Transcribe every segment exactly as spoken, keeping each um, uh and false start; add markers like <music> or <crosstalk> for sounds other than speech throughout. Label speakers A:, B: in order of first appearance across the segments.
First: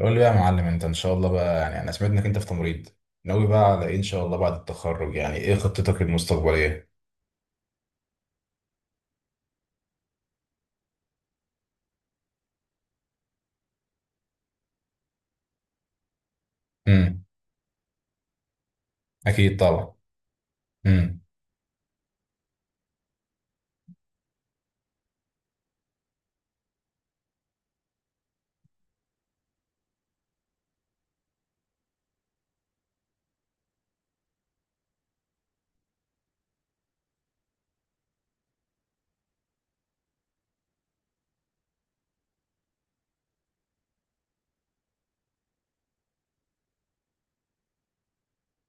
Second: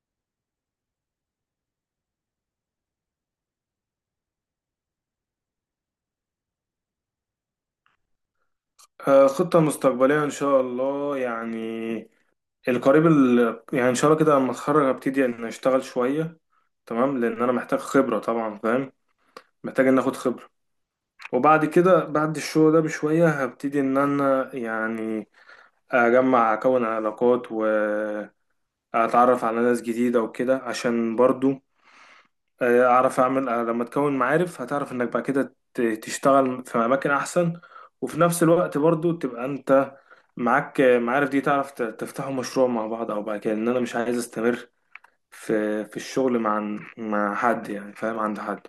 A: قول لي بقى يا معلم، انت ان شاء الله بقى يعني انا سمعت انك انت في تمريض ناوي بقى على ايه ان شاء الله بعد التخرج؟ يعني ايه خطتك المستقبليه؟
B: آه، خطة مستقبلية إن شاء الله، يعني القريب ال... يعني إن شاء الله كده لما أتخرج هبتدي إن أشتغل شوية. تمام،
A: امم
B: لأن أنا محتاج خبرة طبعا، فاهم.
A: اكيد
B: محتاج
A: طبعا.
B: إن آخد خبرة.
A: امم
B: وبعد كده بعد الشغل ده بشوية هبتدي إن أنا يعني أجمع أكون علاقات وأتعرف على ناس جديدة وكده، عشان برضو آه، اعرف اعمل. آه، لما تكون معارف هتعرف انك بعد كده ت- تشتغل في اماكن احسن، وفي نفس الوقت برضو تبقى انت معاك آه، معارف، دي تعرف ت- تفتحوا مشروع مع بعض. او بعد كده ان انا مش عايز استمر في في الشغل مع مع حد، يعني فاهم، عند حد.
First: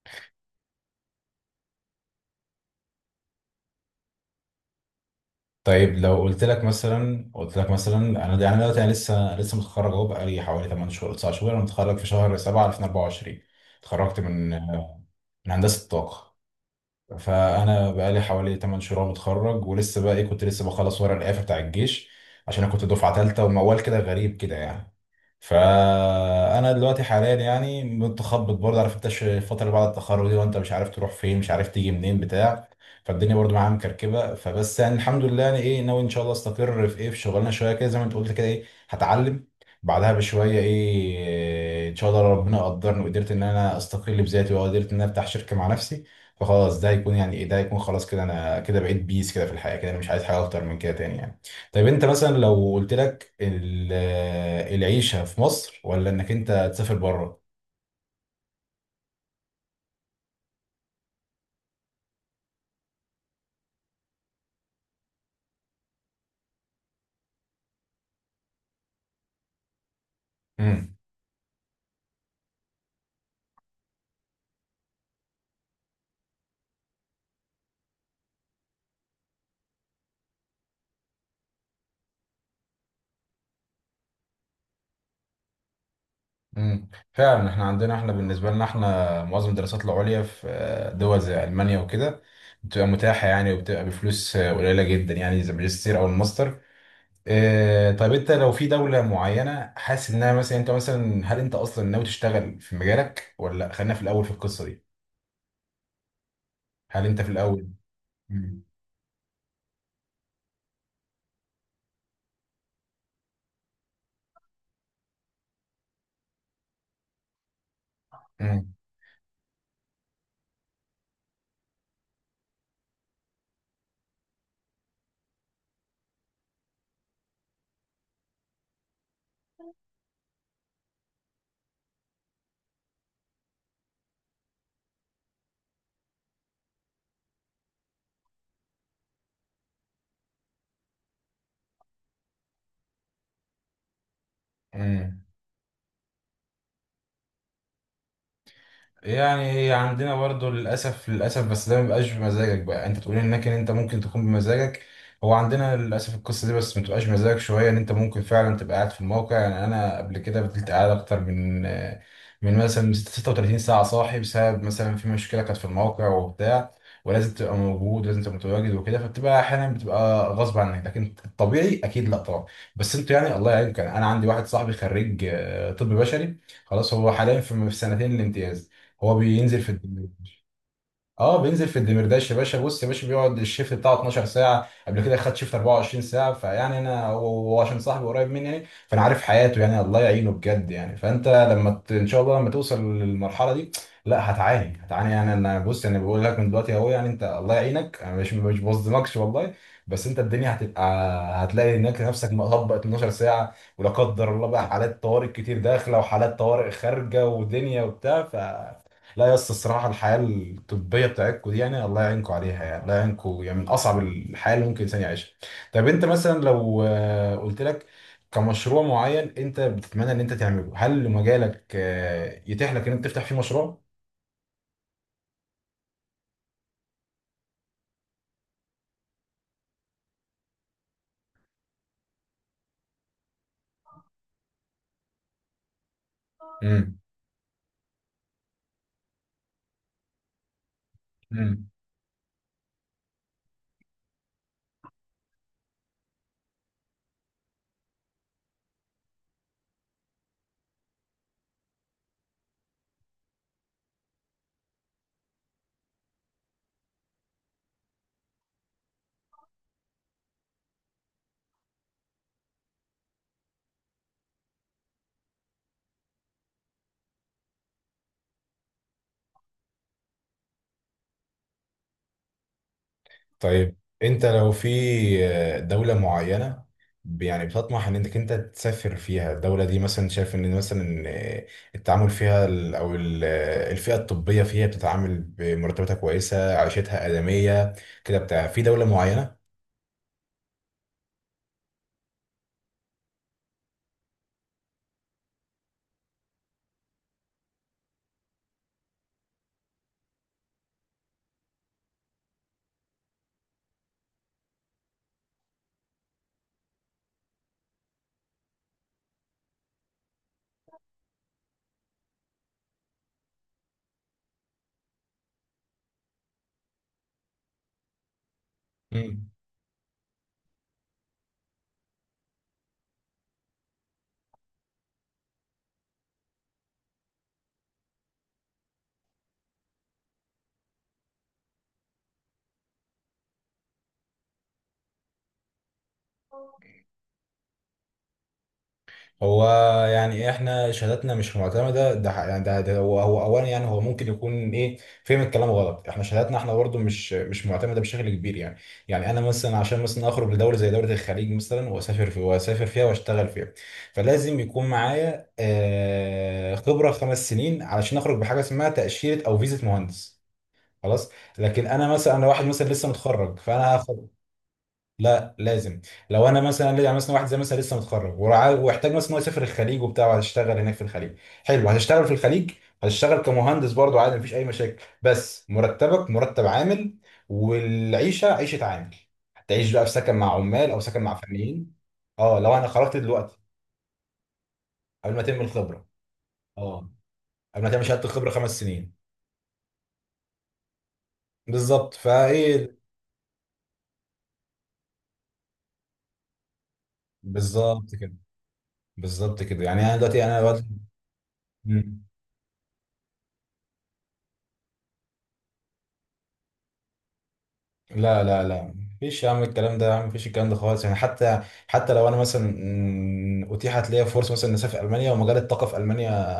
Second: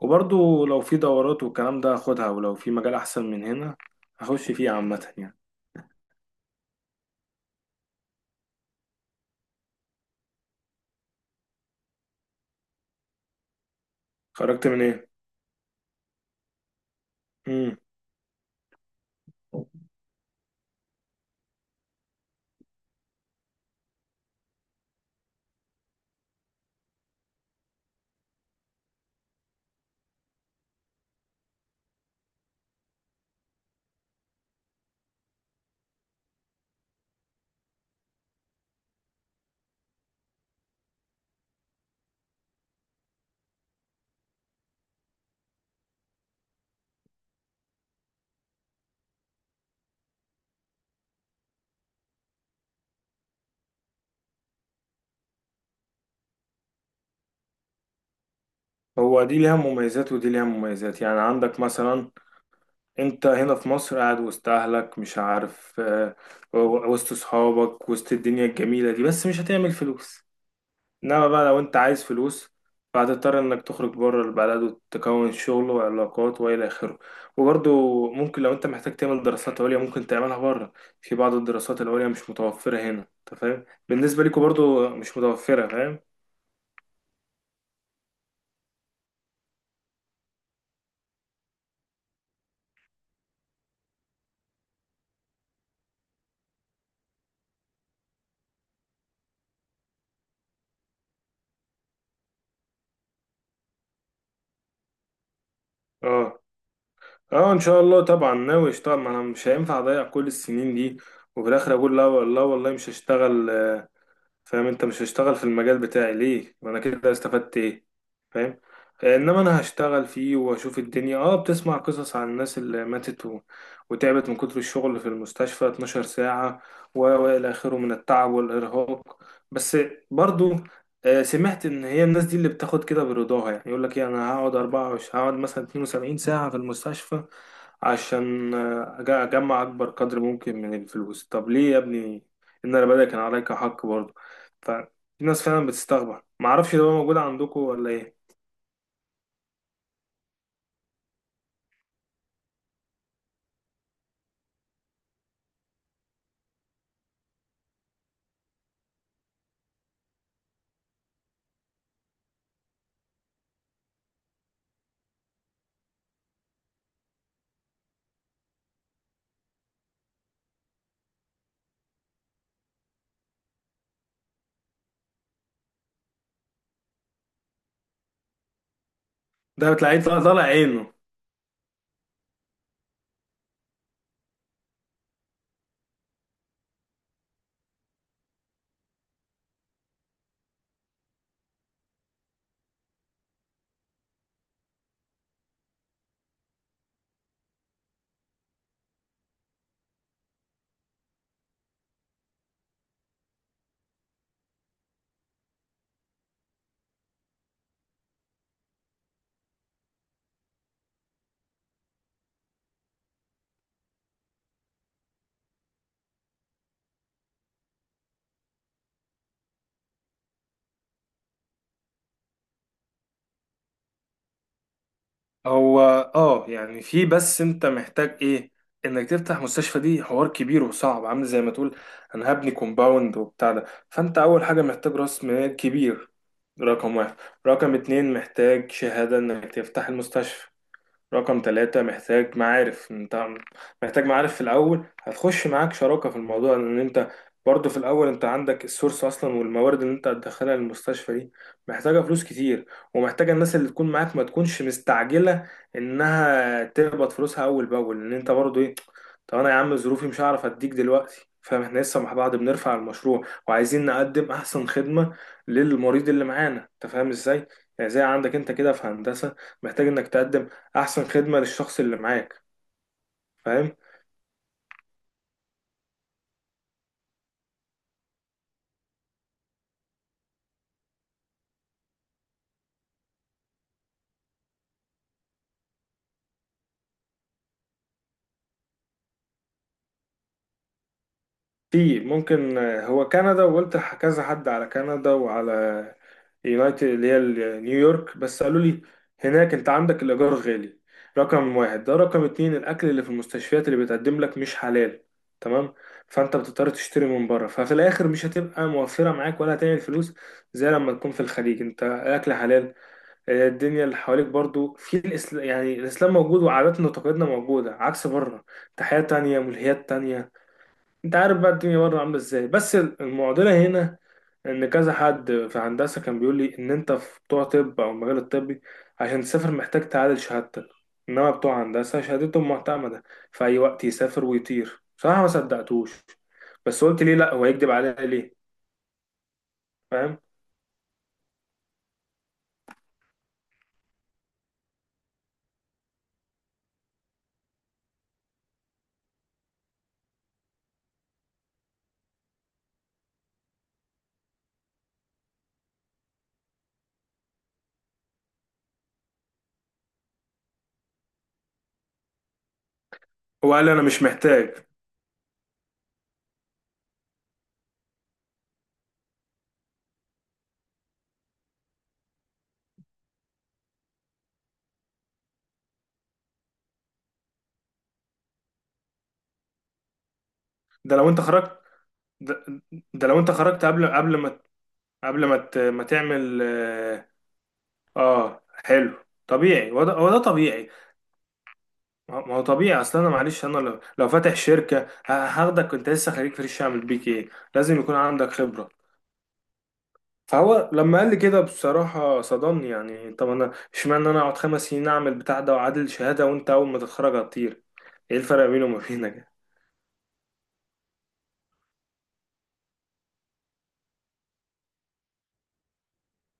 B: وبرضو لو في دورات والكلام ده هاخدها، ولو في مجال احسن من هنا هخش فيه عامة يعني.
A: طيب، لو قلت لك مثلا قلت لك مثلا، انا يعني دلوقتي انا لسه لسه متخرج اهو، بقالي حوالي 8 شهور 9 شهور، انا متخرج في شهر سبعة ألفين واربعة وعشرين. اتخرجت من
B: خرجت من ايه؟
A: من هندسه الطاقه.
B: مم.
A: فانا بقالي حوالي 8 شهور متخرج، ولسه بقى ايه، كنت لسه بخلص ورق الإعفاء بتاع الجيش، عشان انا كنت دفعه ثالثه وموال كده غريب كده يعني. فانا دلوقتي حاليا يعني متخبط برضه، عارف انت، ش- الفتره اللي بعد التخرج دي وانت مش عارف تروح فين، مش عارف تيجي منين بتاع. فالدنيا برضه معايا مكركبه، فبس يعني الحمد لله، يعني ايه، ناوي ان شاء الله استقر في ايه، في شغلانه شويه كده زي ما انت قلت كده، ايه هتعلم بعدها بشويه، ايه ان شاء الله لو ربنا قدرني وقدرت ان انا استقل بذاتي وقدرت ان انا افتح شركه مع نفسي، فخلاص ده هيكون يعني ايه، ده هيكون خلاص كده، انا كده بقيت بيس كده في الحياه كده، انا مش عايز حاجه اكتر من كده تاني يعني. طيب انت مثلا، لو قلت لك ال- العيشه في مصر ولا انك انت تسافر بره؟
B: هو دي ليها مميزات ودي ليها مميزات. يعني عندك مثلا انت هنا في مصر قاعد وسط اهلك، مش عارف، آه، و- وسط صحابك، وسط الدنيا الجميلة دي، بس مش هتعمل فلوس.
A: امم
B: انما بقى لو انت عايز فلوس فهتضطر انك تخرج بره البلد وتكون شغل وعلاقات والى اخره. وبرضه ممكن لو انت محتاج تعمل دراسات عليا ممكن تعملها بره. في بعض الدراسات العليا مش متوفرة هنا، انت فاهم، بالنسبة ليكوا برضه مش متوفرة، فاهم.
A: امم فعلا، احنا عندنا، احنا بالنسبه لنا، احنا معظم الدراسات العليا في آه، دول زي المانيا وكده بتبقى متاحه يعني، وبتبقى بفلوس آه، قليله جدا يعني، زي الماجستير او الماستر. إيه، طيب انت لو في دولة معينة حاسس انها مثلا، انت مثلا، هل انت اصلا ناوي تشتغل في مجالك ولا لأ؟ خلينا في الاول في القصة دي،
B: اه.
A: هل انت في
B: اه، ان
A: الاول.
B: شاء الله طبعا
A: مم.
B: ناوي اشتغل. ما انا مش هينفع اضيع كل السنين دي وفي الاخر اقول لا لا والله مش هشتغل. آه، فاهم، انت مش هشتغل في المجال بتاعي ليه؟ وانا كده استفدت ايه؟ فاهم.
A: مم.
B: انما انا هشتغل فيه واشوف الدنيا. اه بتسمع قصص عن الناس اللي ماتت و... وتعبت من كتر الشغل في المستشفى اتناشر ساعة، و... والى اخره من التعب والارهاق. بس برضو آه، سمعت ان هي الناس دي اللي بتاخد كده برضاها، يعني يقول لك ايه انا هقعد اربعة وعشرين، هقعد مثلا اتنين وسبعين ساعة في المستشفى، عشان آه، أج- اجمع اكبر قدر ممكن من الفلوس. طب ليه يا ابني؟ ان انا بدأ، كان عليك حق برضه. ففي
A: مم.
B: ناس فعلا بتستغرب، معرفش ده موجود عندكم ولا ايه.
A: يعني هي عندنا برضو للأسف للأسف، بس ده مبيبقاش بمزاجك، بقى انت تقول انك ان انت ممكن تكون بمزاجك. هو عندنا للأسف القصة دي، بس متبقاش بمزاجك شوية، ان انت ممكن فعلا تبقى قاعد في الموقع. يعني انا قبل كده فضلت قاعد اكتر من من مثلا 36 ساعة صاحي، بسبب مثلا في مشكلة كانت في الموقع وبتاع، ولازم تبقى موجود ولازم تبقى متواجد وكده. فبتبقى احيانا بتبقى غصب عنك، لكن الطبيعي اكيد لا طبعا. بس انتوا يعني الله يعينكم، يعني انا عندي واحد صاحبي خريج آه، طب بشري، خلاص هو حاليا في في سنتين الامتياز، هو بينزل في
B: ده بتلاقيه طالع طالع
A: الدمرداش.
B: عينه.
A: اه بينزل في الدمرداش يا باشا. بص يا باشا، بيقعد الشيفت بتاعه اثنا عشر ساعة ساعه، قبل كده خد شيفت اربعة وعشرين ساعة ساعه. فيعني انا هو، هو عشان صاحبي قريب مني يعني، فانا عارف حياته يعني، الله يعينه بجد يعني. فانت لما ت- ان شاء الله لما توصل للمرحله دي، لا هتعاني هتعاني يعني. انا بص انا بقول لك من دلوقتي اهو، يعني انت الله يعينك، انا مش مش بظلمكش والله. بس انت الدنيا هتبقى، هتلاقي هناك نفسك مطبق اتناشر ساعة ساعه، ولا قدر الله بقى، حالات طوارئ كتير داخله وحالات طوارئ خارجه ودنيا وبتاع. لا يا اسطى، الصراحه الحياه الطبيه بتاعتكم دي يعني الله يعينكم عليها، يعني الله يعينكم، يعني من اصعب الحياه اللي ممكن الانسان يعيشها. طب انت مثلا لو آه، قلت لك كمشروع معين انت بتتمنى ان انت تعمله، هل مجالك آه، يتيح لك ان انت تفتح فيه مشروع؟
B: هو اه يعني في، بس انت محتاج ايه؟ انك تفتح مستشفى دي حوار كبير وصعب، عامل زي ما تقول انا هبني كومباوند وبتاع ده. فانت اول حاجة محتاج راس مال كبير، رقم واحد. رقم اتنين محتاج شهادة انك تفتح المستشفى. رقم
A: امم
B: ثلاثة محتاج معارف. انت محتاج معارف في الأول، هتخش معاك شراكة في الموضوع، لأن انت برضه في الأول انت عندك السورس أصلا، والموارد اللي انت هتدخلها للمستشفى دي محتاجة فلوس كتير، ومحتاجة الناس اللي تكون معاك ما تكونش مستعجلة إنها تقبض فلوسها أول بأول. لأن انت برضه ايه، طب أنا يا عم ظروفي مش هعرف أديك دلوقتي، فاهم؟ احنا لسه مع بعض بنرفع المشروع وعايزين نقدم أحسن خدمة للمريض اللي معانا، انت فاهم ازاي؟ يعني زي عندك انت كده في هندسة، محتاج انك تقدم احسن خدمة للشخص اللي معاك، فاهم.
A: طيب انت لو في آه، دولة معينة، ب- يعني بتطمح ان انك انت تسافر فيها، الدولة دي مثلا شايف ان مثلا آه، التعامل فيها ال- او ال- آه، الفئة الطبية فيها بتتعامل بمرتباتها كويسة، عيشتها آدمية كده بتاع، في دولة معينة؟
B: في ممكن، آه، هو كندا، وقلت لح- كذا حد على كندا وعلى يونايتد اللي هي ال- نيويورك، بس قالوا لي هناك انت عندك الايجار غالي، رقم واحد. ده رقم اتنين الاكل اللي في المستشفيات اللي بتقدم لك مش حلال، تمام؟ فانت بتضطر تشتري من بره، ففي الاخر مش هتبقى موفرة معاك ولا هتعمل فلوس. زي لما تكون في الخليج انت الاكل حلال، آه، الدنيا اللي حواليك برضو في الإسلام، يعني الإسلام موجود وعاداتنا وتقاليدنا موجودة عكس بره. تحية تانية، ملهيات تانية، أنت عارف بقى الدنيا بره عاملة إزاي. بس المعضلة هنا إن كذا حد في هندسة كان بيقول لي إن أنت في بتوع طب أو المجال الطبي عشان تسافر محتاج تعادل شهادتك، إنما بتوع هندسة شهادتهم معتمدة في أي وقت يسافر ويطير. بصراحة ما صدقتوش، بس قلت ليه لأ، هو يكدب عليا ليه؟
A: هو يعني
B: فاهم.
A: إيه، احنا شهاداتنا مش معتمده ده ح- يعني ده, ده هو هو اولا، يعني هو ممكن يكون ايه فهم الكلام غلط، احنا شهاداتنا احنا برضو مش مش معتمده بشكل كبير يعني. يعني انا مثلا عشان مثلا اخرج لدوله زي دوله الخليج مثلا واسافر في واسافر فيها واشتغل فيها، فلازم يكون معايا آه، خبره خمس سنين علشان اخرج بحاجه اسمها تاشيره او فيزه مهندس. خلاص. لكن انا مثلا، انا واحد مثلا لسه متخرج
B: هو قال لي
A: فانا.
B: أنا مش محتاج.
A: لا لازم. لو انا مثلا يعني مثلا واحد زي مثلا لسه متخرج ورع- واحتاج مثلا هو يسافر الخليج وبتاع، وهتشتغل هناك في الخليج، حلو، هتشتغل في الخليج. هتشتغل كمهندس برضه عادي، مفيش اي مشاكل، بس مرتبك مرتب عامل، والعيشه عيشه عامل، هتعيش بقى في سكن مع عمال او
B: ده
A: سكن
B: لو
A: مع
B: أنت خرجت.
A: فنيين. اه،
B: ده
A: لو انا خرجت
B: ده لو انت
A: دلوقتي.
B: خرجت قبل قبل ما،
A: قبل ما
B: قبل ما
A: تم
B: ت... ما
A: الخبره.
B: تعمل.
A: اه،
B: اه.
A: قبل ما تعمل شهاده الخبره
B: آه،
A: خمس سنين.
B: حلو طبيعي، هو ده هو ده طبيعي.
A: بالظبط.
B: ما هو ما هو
A: فايه.
B: طبيعي. اصل انا معلش، انا لو لو فاتح شركه، ه- هاخدك كنت لسه خريج فريش اعمل بيك ايه؟ لازم
A: بالظبط
B: يكون
A: كده.
B: عندك خبره.
A: بالظبط كده، يعني انا دلوقتي انا
B: فهو لما قال لي كده
A: دلوقتي.
B: بصراحه صدمني، يعني طب انا اشمعنى انا اقعد خمس سنين اعمل بتاع ده واعادل شهاده، وانت اول ما تتخرج هتطير؟ ايه
A: لا
B: الفرق
A: لا لا،
B: بينه وما
A: مفيش
B: بينك؟
A: يا عم الكلام ده، يا عم مفيش الكلام ده خالص يعني. حتى حتى لو انا مثلا مم، اتيحت ليا فرصه مثلا إني اسافر المانيا، ومجال الطاقه في المانيا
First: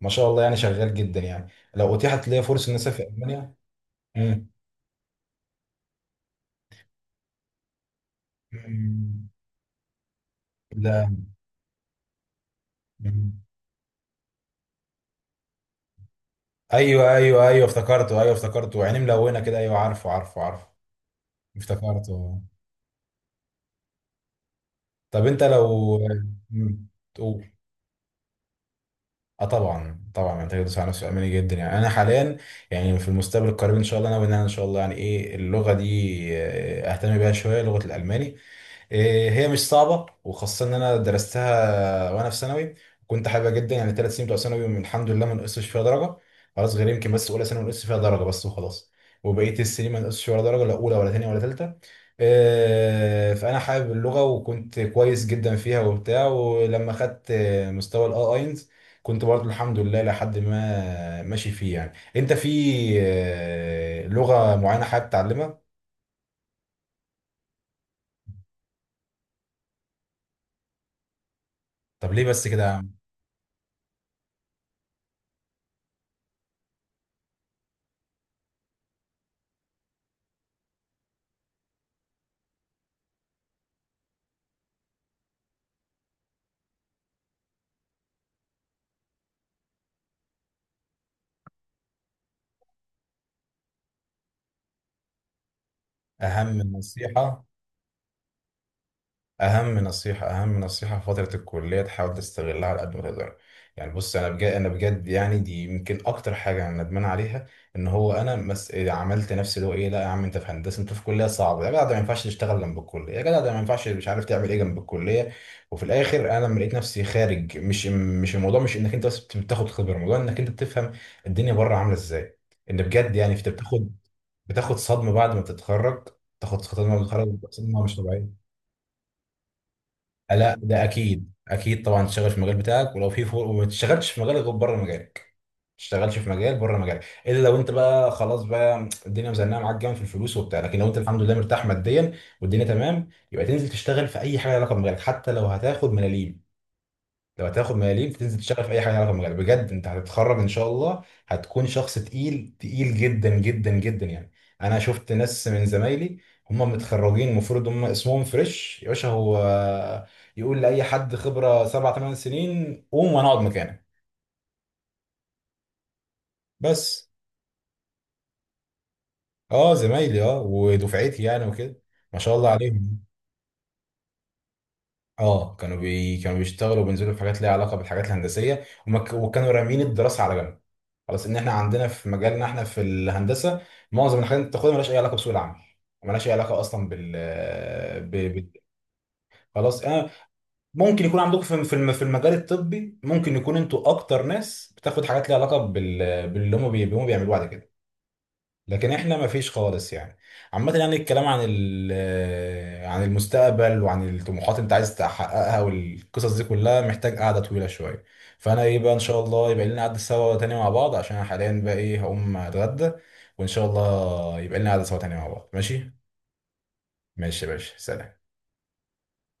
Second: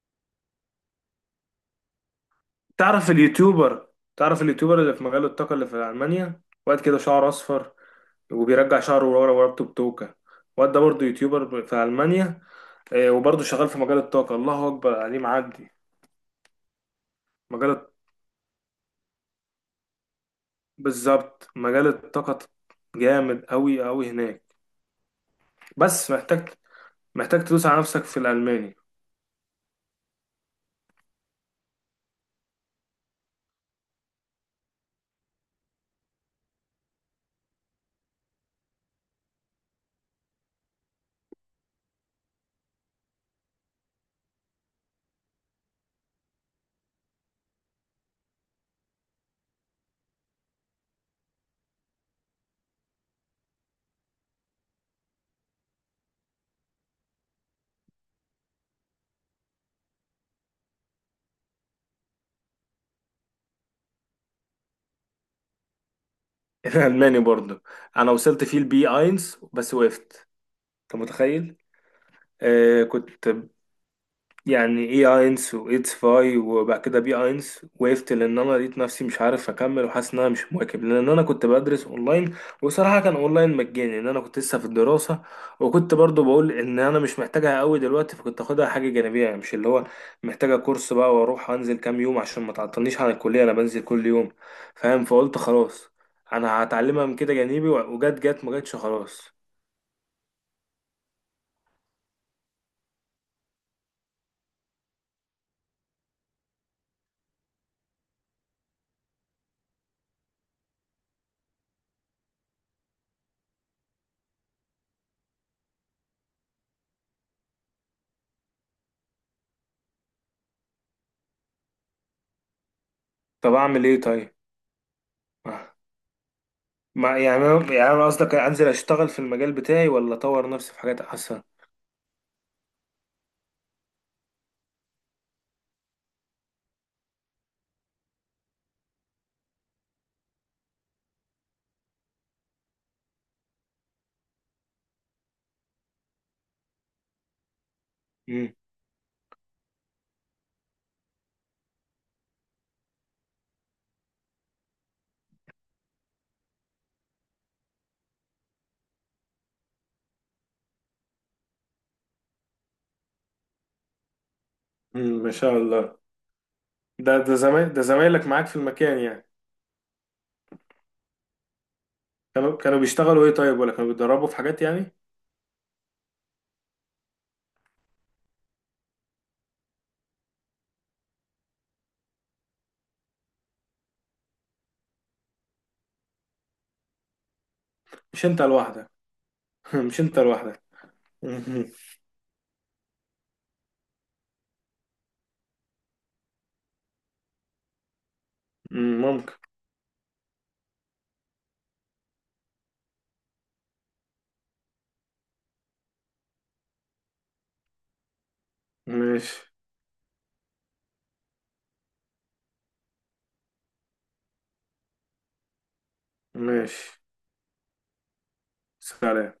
A: ما شاء الله يعني، شغال جدا يعني. لو اتيحت ليا فرصه اني اسافر
B: تعرف
A: المانيا.
B: اليوتيوبر تعرف
A: مم.
B: اليوتيوبر اللي في مجال الطاقة اللي في ألمانيا؟ واد كده شعره أصفر، وبيرجع شعره
A: مم.
B: ورا ورا بتوكة. واد ده برضه
A: لا.
B: يوتيوبر في ألمانيا، آه، وبرضه
A: مم.
B: شغال في مجال الطاقة. الله أكبر عليه، معدي.
A: ايوه ايوه ايوه،
B: مجال الط-
A: افتكرته، ايوه افتكرته، عينيه ملونه كده، ايوه، عارفه عارفه عارفه.
B: بالظبط مجال الطاقة.
A: افتكرته.
B: جامد أوي أوي هناك.
A: طب انت لو.
B: بس محتاج
A: مم.
B: محتاج تدوس على نفسك في الألماني.
A: اه طبعا طبعا، محتاج يدوس على نفسه اماني جدا يعني. انا حاليا يعني في المستقبل القريب ان شاء الله ناوي ان انا ان شاء الله يعني ايه اللغه دي آه، اهتم بيها شويه، لغه الالماني. إيه، هي مش صعبة، وخاصة إن أنا درستها وأنا في ثانوي، كنت حاببها جدا يعني. تلات سنين بتوع ثانوي من الحمد لله ما نقصش فيها درجة، خلاص غير يمكن بس أولى ثانوي نقصت فيها درجة بس، وخلاص. وبقية السنين ما نقصش ولا درجة، لا أولى ولا تانية ولا تالتة. إيه، فأنا حابب اللغة وكنت كويس جدا فيها وبتاع، ولما خدت آه، مستوى الأي أينز كنت برضه الحمد لله لحد ما ماشي فيه يعني. أنت في إيه، لغة معينة حابب تتعلمها؟
B: <laughs> الألماني برضه. أنا وصلت فيه البي اينز بس وقفت، أنت متخيل؟
A: طب ليه بس كده يا
B: آه
A: عم؟
B: كنت يعني ايه اينس وايتس فاي، وبعد كده بي اينس وقفت، لان انا لقيت نفسي مش عارف اكمل وحاسس ان انا مش مواكب، لان انا كنت بدرس اونلاين. وصراحه كان اونلاين مجاني، ان انا كنت لسه في الدراسه. وكنت برضو بقول ان انا مش محتاجها قوي دلوقتي، فكنت اخدها حاجه جانبيه يعني، مش اللي هو محتاجه كورس بقى واروح انزل كام يوم، عشان ما تعطلنيش عن الكليه، انا بنزل كل يوم، فاهم. فقلت خلاص
A: أهم
B: انا هتعلمها من كده
A: نصيحة.
B: جانبي، وجت جت ما جتش، خلاص.
A: اهم نصيحه اهم نصيحه في فتره الكليه، تحاول تستغلها على قد ما تقدر. يعني بص، انا بجد انا بجد يعني، دي يمكن اكتر حاجه انا ندمان عليها. ان هو انا مس... عملت نفسي اللي هو ايه، لا يا عم انت في هندسه، انت في كليه صعبه يا جدع، ده ما ينفعش تشتغل جنب الكليه يا جدع، ده ما ينفعش مش عارف تعمل ايه جنب الكليه. وفي الاخر، انا لما لقيت نفسي خارج، مش مش الموضوع مش انك انت بس بتاخد خبره، الموضوع انك انت بتفهم الدنيا بره عامله ازاي. ان بجد يعني انت
B: طب اعمل
A: بتاخد،
B: ايه طيب؟
A: بتاخد صدمه بعد ما
B: آه.
A: تتخرج. تاخد صدمه بعد ما
B: ما
A: تتخرج،
B: يعني أنا
A: صدمه
B: يعني
A: مش
B: أنا قصدك
A: طبيعيه.
B: أنزل أشتغل في المجال بتاعي ولا أطور
A: لا
B: نفسي في
A: ده
B: حاجات
A: اكيد
B: أحسن؟
A: اكيد طبعا تشتغل في المجال بتاعك، ولو في فور وما تشتغلش في مجالك غير بره مجالك، ما تشتغلش في مجال بره مجالك، الا لو انت بقى خلاص بقى الدنيا مزنقه معاك جامد في الفلوس وبتاع. لكن لو انت الحمد لله مرتاح ماديا والدنيا تمام، يبقى تنزل تشتغل في اي حاجه لها علاقه بمجالك، حتى لو هتاخد ملاليم. لو هتاخد ملاليم تنزل
B: مم.
A: تشتغل في اي حاجه ليها علاقه بالمجال، بجد. انت هتتخرج ان شاء الله، هتكون شخص تقيل تقيل جدا جدا جدا يعني. انا شفت ناس من زمايلي، هم متخرجين، المفروض هم اسمهم فريش يا باشا، هو يقول لاي حد خبره سبع تمان سنين قوم وانا اقعد مكانك.
B: امم ما شاء الله.
A: بس.
B: ده ده زمايل ده زمايلك معاك في المكان يعني؟
A: اه زمايلي، اه ودفعتي يعني، وكده ما شاء الله
B: كانوا كانوا
A: عليهم.
B: بيشتغلوا ايه طيب، ولا كانوا بيتدربوا في حاجات يعني؟
A: اه كانوا بي... كانوا بيشتغلوا وبينزلوا في حاجات ليها علاقه بالحاجات الهندسيه، وما ك... وكانوا رامين الدراسه على جنب. خلاص، ان احنا عندنا في مجالنا، احنا في الهندسه، معظم الحاجات اللي بتاخدها مالهاش اي علاقه بسوق العمل. مالهاش اي علاقه اصلا بال ب...
B: مش انت
A: ب...
B: لوحدك. <laughs>
A: خلاص
B: مش
A: انا.
B: انت لوحدك.
A: ممكن يكون عندكم في
B: مهم.
A: في الم- في المجال الطبي، ممكن يكون انتوا اكتر ناس بتاخد حاجات ليها علاقه بال... باللي هم بي... هم بيعملوه بعد كده. لكن
B: مم،
A: احنا ما
B: ممكن.
A: فيش خالص يعني. عامة يعني الكلام عن ال- آه، عن المستقبل وعن الطموحات اللي انت عايز تحققها والقصص دي كلها محتاج قعدة طويلة شوية. فانا ايه بقى، ان شاء
B: ماشي.
A: الله يبقى لنا قعدة سوا تاني مع بعض، عشان انا حاليا بقى ايه هقوم اتغدى. وان شاء الله يبقى لنا قعدة سوا تاني مع بعض. ماشي.
B: ماشي.
A: ماشي يا باشا، سلام.
B: سلام.